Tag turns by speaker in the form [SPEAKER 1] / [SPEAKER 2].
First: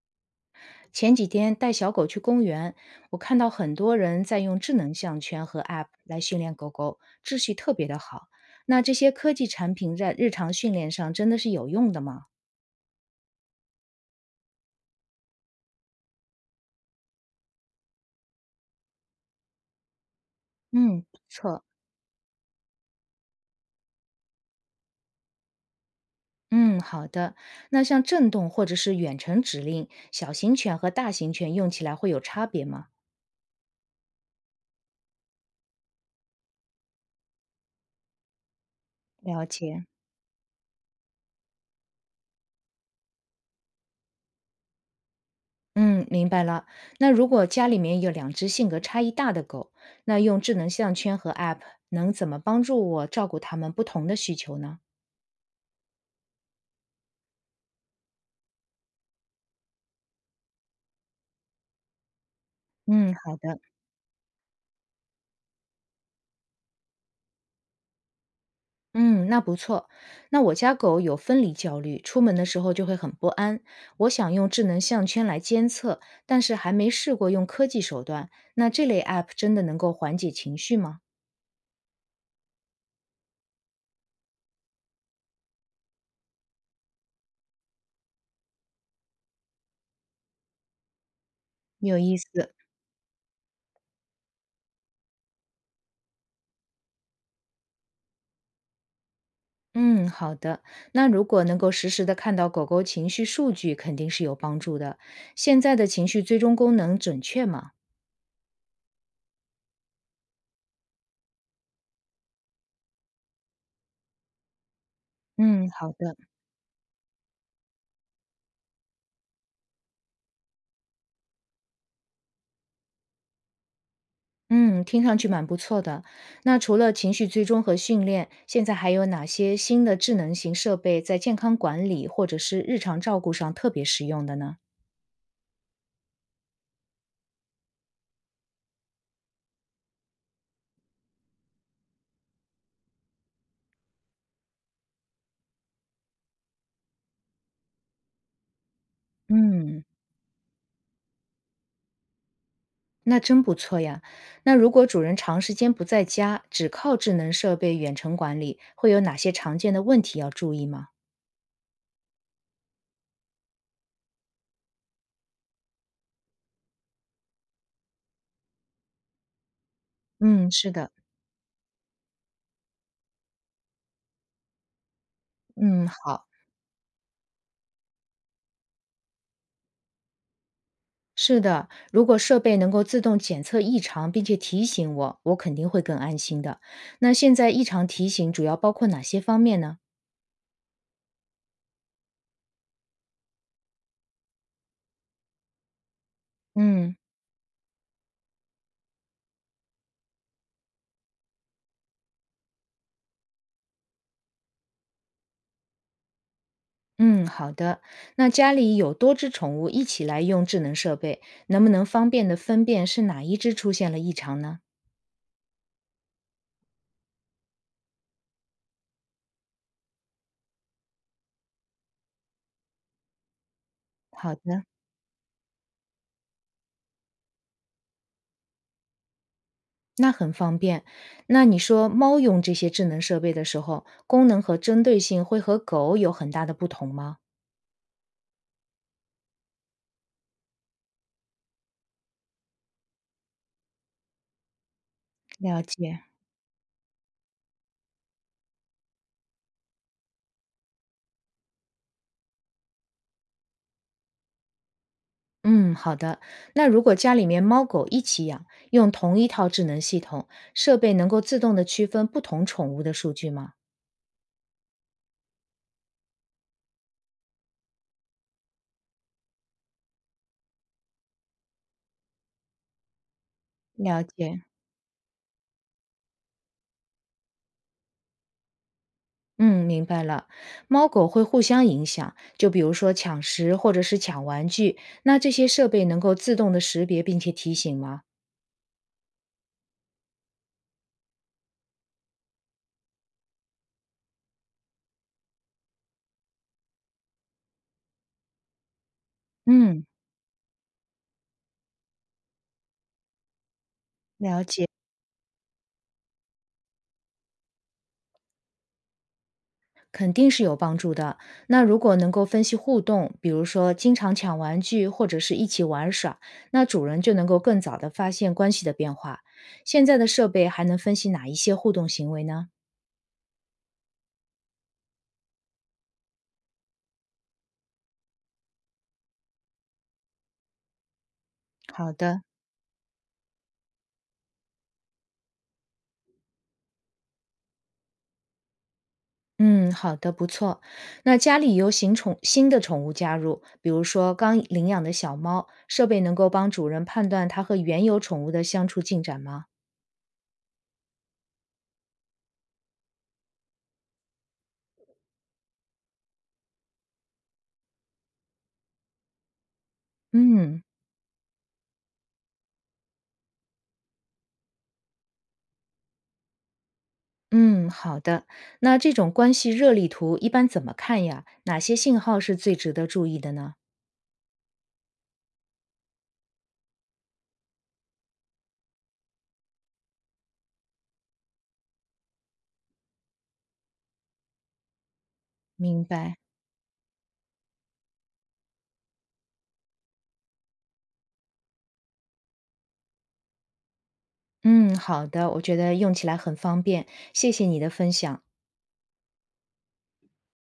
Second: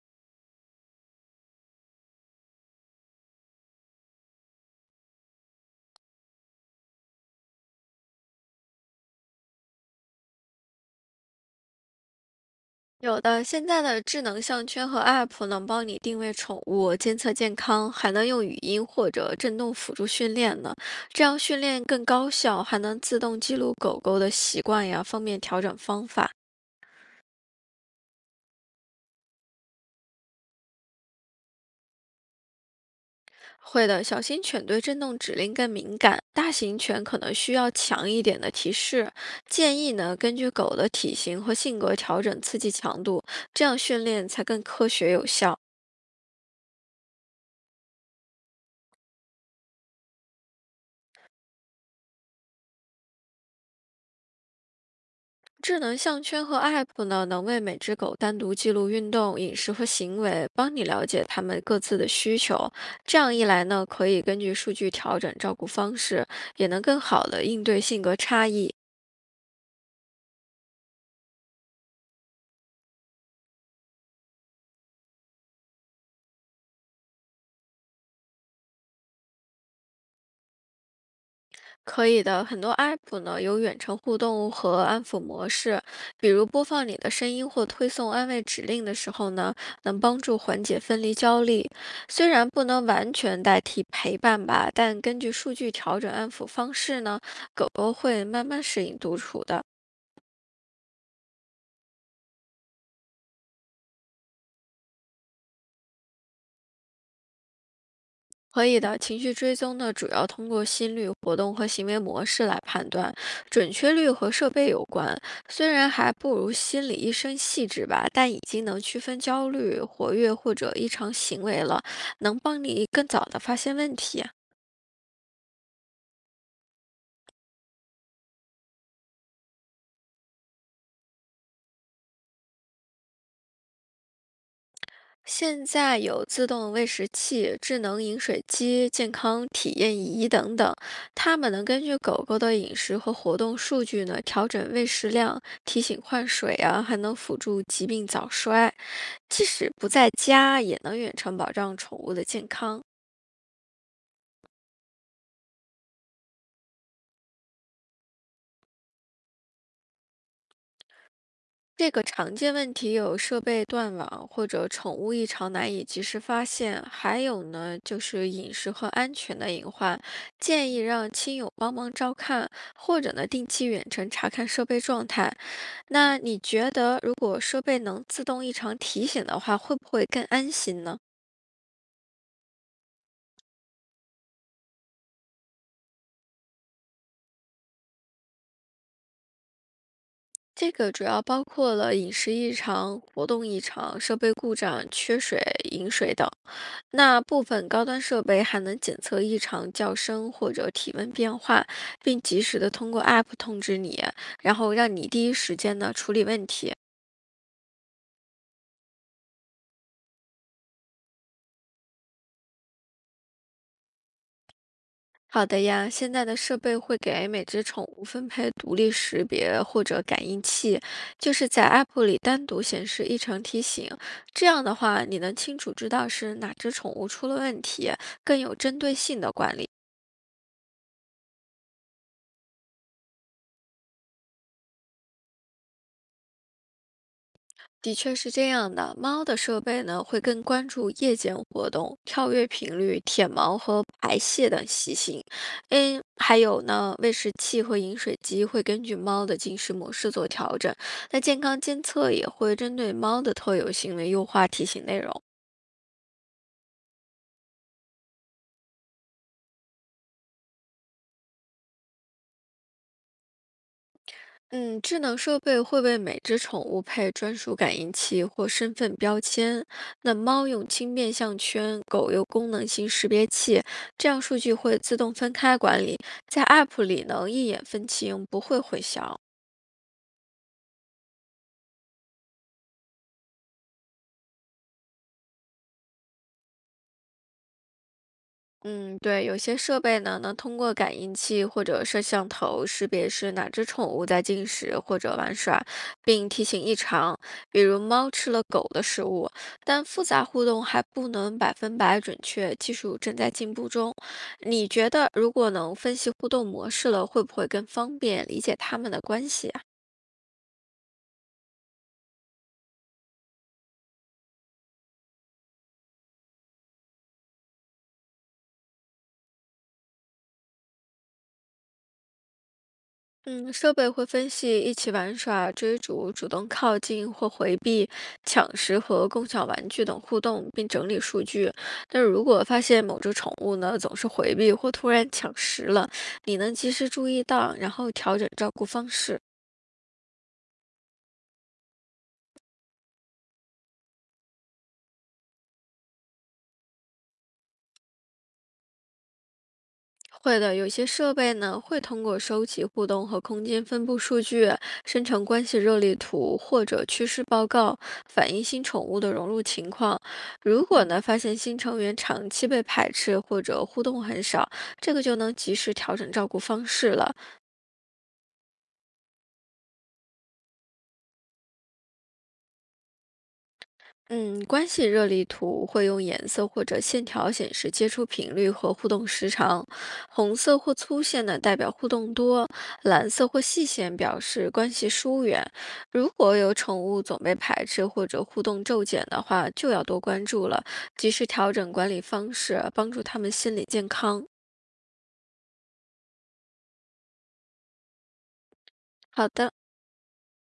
[SPEAKER 1] 前几天带小狗去公园，我看到很多人在用智能项圈和 App 来训练狗狗，秩序特别的好。那这些科技产品在日常训练上真的是有用的吗？
[SPEAKER 2] 有的，现在的智能项圈和 App 能帮你定位宠物、监测健康，还能用语音或者震动辅助训练呢。
[SPEAKER 1] 嗯，不
[SPEAKER 2] 这样训
[SPEAKER 1] 错。
[SPEAKER 2] 练更高效，还能自动记录狗狗的习惯呀，方便调整方法。
[SPEAKER 1] 嗯，好的。那像震动或者是远程指令，小型犬和大型犬用起来会有差别吗？
[SPEAKER 2] 会的，小型犬对震动指令更敏感，大型犬可能需要强一点的提示。
[SPEAKER 1] 了
[SPEAKER 2] 建
[SPEAKER 1] 解。
[SPEAKER 2] 议呢，根据狗的体型和性格调整刺激强度，这样训练才更科学有效。
[SPEAKER 1] 嗯，明白了。那如果家里面有两只性格差异大的狗，那用智能项圈和 App 能怎么帮助我照顾它们不同的需求呢？
[SPEAKER 2] 智能项圈和 App 呢，能为每只狗单独记录运动、饮食和行为，帮你了解它们各自的需求。
[SPEAKER 1] 嗯，
[SPEAKER 2] 这样
[SPEAKER 1] 好
[SPEAKER 2] 一
[SPEAKER 1] 的，
[SPEAKER 2] 来呢，可以根据数据调整照顾方式，也能更好的应对性格差异。
[SPEAKER 1] 嗯，那不错。那我家狗有分离焦虑，出门的时候就会很不安。我想用智能项圈来监测，但是还没试过用科技手段。那这类 app 真的能够缓解情绪吗？
[SPEAKER 2] 可以的，很多 app 呢有远程互动和安抚模式，比如播放你的声音或推送安慰指令的时候呢，能帮助缓解分离焦虑。
[SPEAKER 1] 有意
[SPEAKER 2] 虽然
[SPEAKER 1] 思。
[SPEAKER 2] 不能完全代替陪伴吧，但根据数据调整安抚方式呢，狗狗会慢慢适应独处的。
[SPEAKER 1] 嗯，好的。那如果能够实时的看到狗狗情绪数据，肯定是有帮助的。现在的情绪追踪功能准确吗？
[SPEAKER 2] 可以的，情绪追踪呢，主要通过心率、活动和行为模式来判断，准确率和设备有关。虽
[SPEAKER 1] 嗯，好
[SPEAKER 2] 然还
[SPEAKER 1] 的。
[SPEAKER 2] 不如心理医生细致吧，但已经能区分焦虑、活跃或者异常行为了，能帮你更早的发现问题。
[SPEAKER 1] 嗯，听上去蛮不错的。那除了情绪追踪和训练，现在还有哪些新的智能型设备在健康管理或者是日常照顾上特别实用的呢？
[SPEAKER 2] 现在有自动喂食器、智能饮水机、健康体验仪等等，它们能根据狗狗的饮食和活动数据呢，调整喂食量、提醒换水啊，还能辅助疾病早衰。即使
[SPEAKER 1] 嗯，
[SPEAKER 2] 不在家，也能远程保障宠物的健康。
[SPEAKER 1] 那真不错呀。那如果主人长时间不在家，只靠智能设备远程管理，会有哪些常见的问题要注意吗？
[SPEAKER 2] 这个常见问题有设备断网或者宠物异常难以及时发现，还有呢就是饮食和安全的隐患。
[SPEAKER 1] 嗯，是
[SPEAKER 2] 建议
[SPEAKER 1] 的，
[SPEAKER 2] 让亲友帮忙照看，或者呢定期远程查看设备状态。
[SPEAKER 1] 嗯，
[SPEAKER 2] 那
[SPEAKER 1] 好。
[SPEAKER 2] 你觉得如果设备能自动异常提醒的话，会不会更安心呢？
[SPEAKER 1] 是的，如果设备能够自动检测异常，并且提醒我，我肯定会更安心的。那现在异常提醒主要包括哪些方面呢？
[SPEAKER 2] 这个主要包括了饮食异常、活动异常、设备故障、缺水、饮水等。
[SPEAKER 1] 嗯
[SPEAKER 2] 那部分高端设备还能检测异常叫声或者体温变化，并及时的通过 App 通知你，然后让你第一时间呢处理问题。
[SPEAKER 1] 嗯，好的。那家里有多只宠物一起来用智能设备，能不能方便的分辨是哪一只出现了异常呢？
[SPEAKER 2] 好的呀，现在的设备会给每只宠物分配独立识别或者感应器，就是在 App 里单独显示异常提醒。
[SPEAKER 1] 好
[SPEAKER 2] 这
[SPEAKER 1] 的，
[SPEAKER 2] 样的话，你能清楚知道是哪只宠物出了问题，更有针对性的管理。
[SPEAKER 1] 那很方便。那你说猫用这些智能设备的时候，功能和针对性会和狗有很大的不同吗？
[SPEAKER 2] 的确是这样的，猫的设备呢会更关注夜间活动、跳跃频率、舔毛和排泄等习性。
[SPEAKER 1] 了
[SPEAKER 2] 嗯，
[SPEAKER 1] 解。
[SPEAKER 2] 还有呢，喂食器和饮水机会根据猫的进食模式做调整。那健康监测也会针对猫的特有行为优化提醒内容。
[SPEAKER 1] 嗯，好的。那如果家里面猫狗一起养，用同一套智能系统，设备能够自动的区分不同宠物的数据吗？
[SPEAKER 2] 嗯，智能设备会为每只宠物配专属感应器或身份标签。那猫用轻便项圈，狗用功能性识别器，
[SPEAKER 1] 了
[SPEAKER 2] 这样数
[SPEAKER 1] 解。
[SPEAKER 2] 据会自动分开管理，在 App 里能一眼分清，不会混淆。
[SPEAKER 1] 嗯，明白了。猫狗会互相影响，就比如说抢食或者是抢玩具，那这些设备能够自动的识别并且提醒吗？
[SPEAKER 2] 嗯，对，有些设备呢，能通过感应器或者摄像头识别是哪只宠物在进食或者玩耍，并提醒异常，比如猫吃了狗的食物。
[SPEAKER 1] 嗯，
[SPEAKER 2] 但复杂互动还不能百分百准确，技术正在进步中。
[SPEAKER 1] 了解，
[SPEAKER 2] 你觉得如果能分析互动模式了，会不会更方便理解它们的关系？
[SPEAKER 1] 肯定是有帮助的。那如果能够分析互动，比如说经常抢玩具或者是一起玩耍，那主人就能够更早的发现关系的变化。现在的设备还能分析哪一些互动行为呢？
[SPEAKER 2] 嗯，设备会分析一起玩耍、追逐、主动靠近或回避、抢食和共享玩具等互动，并整理数据。
[SPEAKER 1] 好
[SPEAKER 2] 但是
[SPEAKER 1] 的。
[SPEAKER 2] 如果发现某只宠物呢总是回避或突然抢食了，你能及时注意到，然后调整照顾方式。
[SPEAKER 1] 嗯，好的，不错。那家里有新宠新的宠物加入，比如说刚领养的小猫，设备能够帮主人判断它和原有宠物的相处进展吗？
[SPEAKER 2] 会的，有些设备呢会通过收集互动和空间分布数据，生成关系热力图或者趋势报告，反映新宠物的融入情况。
[SPEAKER 1] 嗯
[SPEAKER 2] 如果发现新成员长期被排斥或者互动很少，这个就能及时调整照顾方式了。
[SPEAKER 1] 嗯，好的。那这种关系热力图一般怎么看呀？哪些信号是最值得注意的呢？
[SPEAKER 2] 嗯，关系热力图会用颜色或者线条显示接触频率和互动时长，红色或粗线呢代表互动多，蓝色或细线表示关系疏远。
[SPEAKER 1] 明
[SPEAKER 2] 如
[SPEAKER 1] 白。
[SPEAKER 2] 果有宠物总被排斥或者互动骤减的话，就要多关注了，及时调整管理方式，帮助它们心理健康。
[SPEAKER 1] 嗯，好的，我觉得用起来很方便，谢谢你的分享。
[SPEAKER 2] 好的。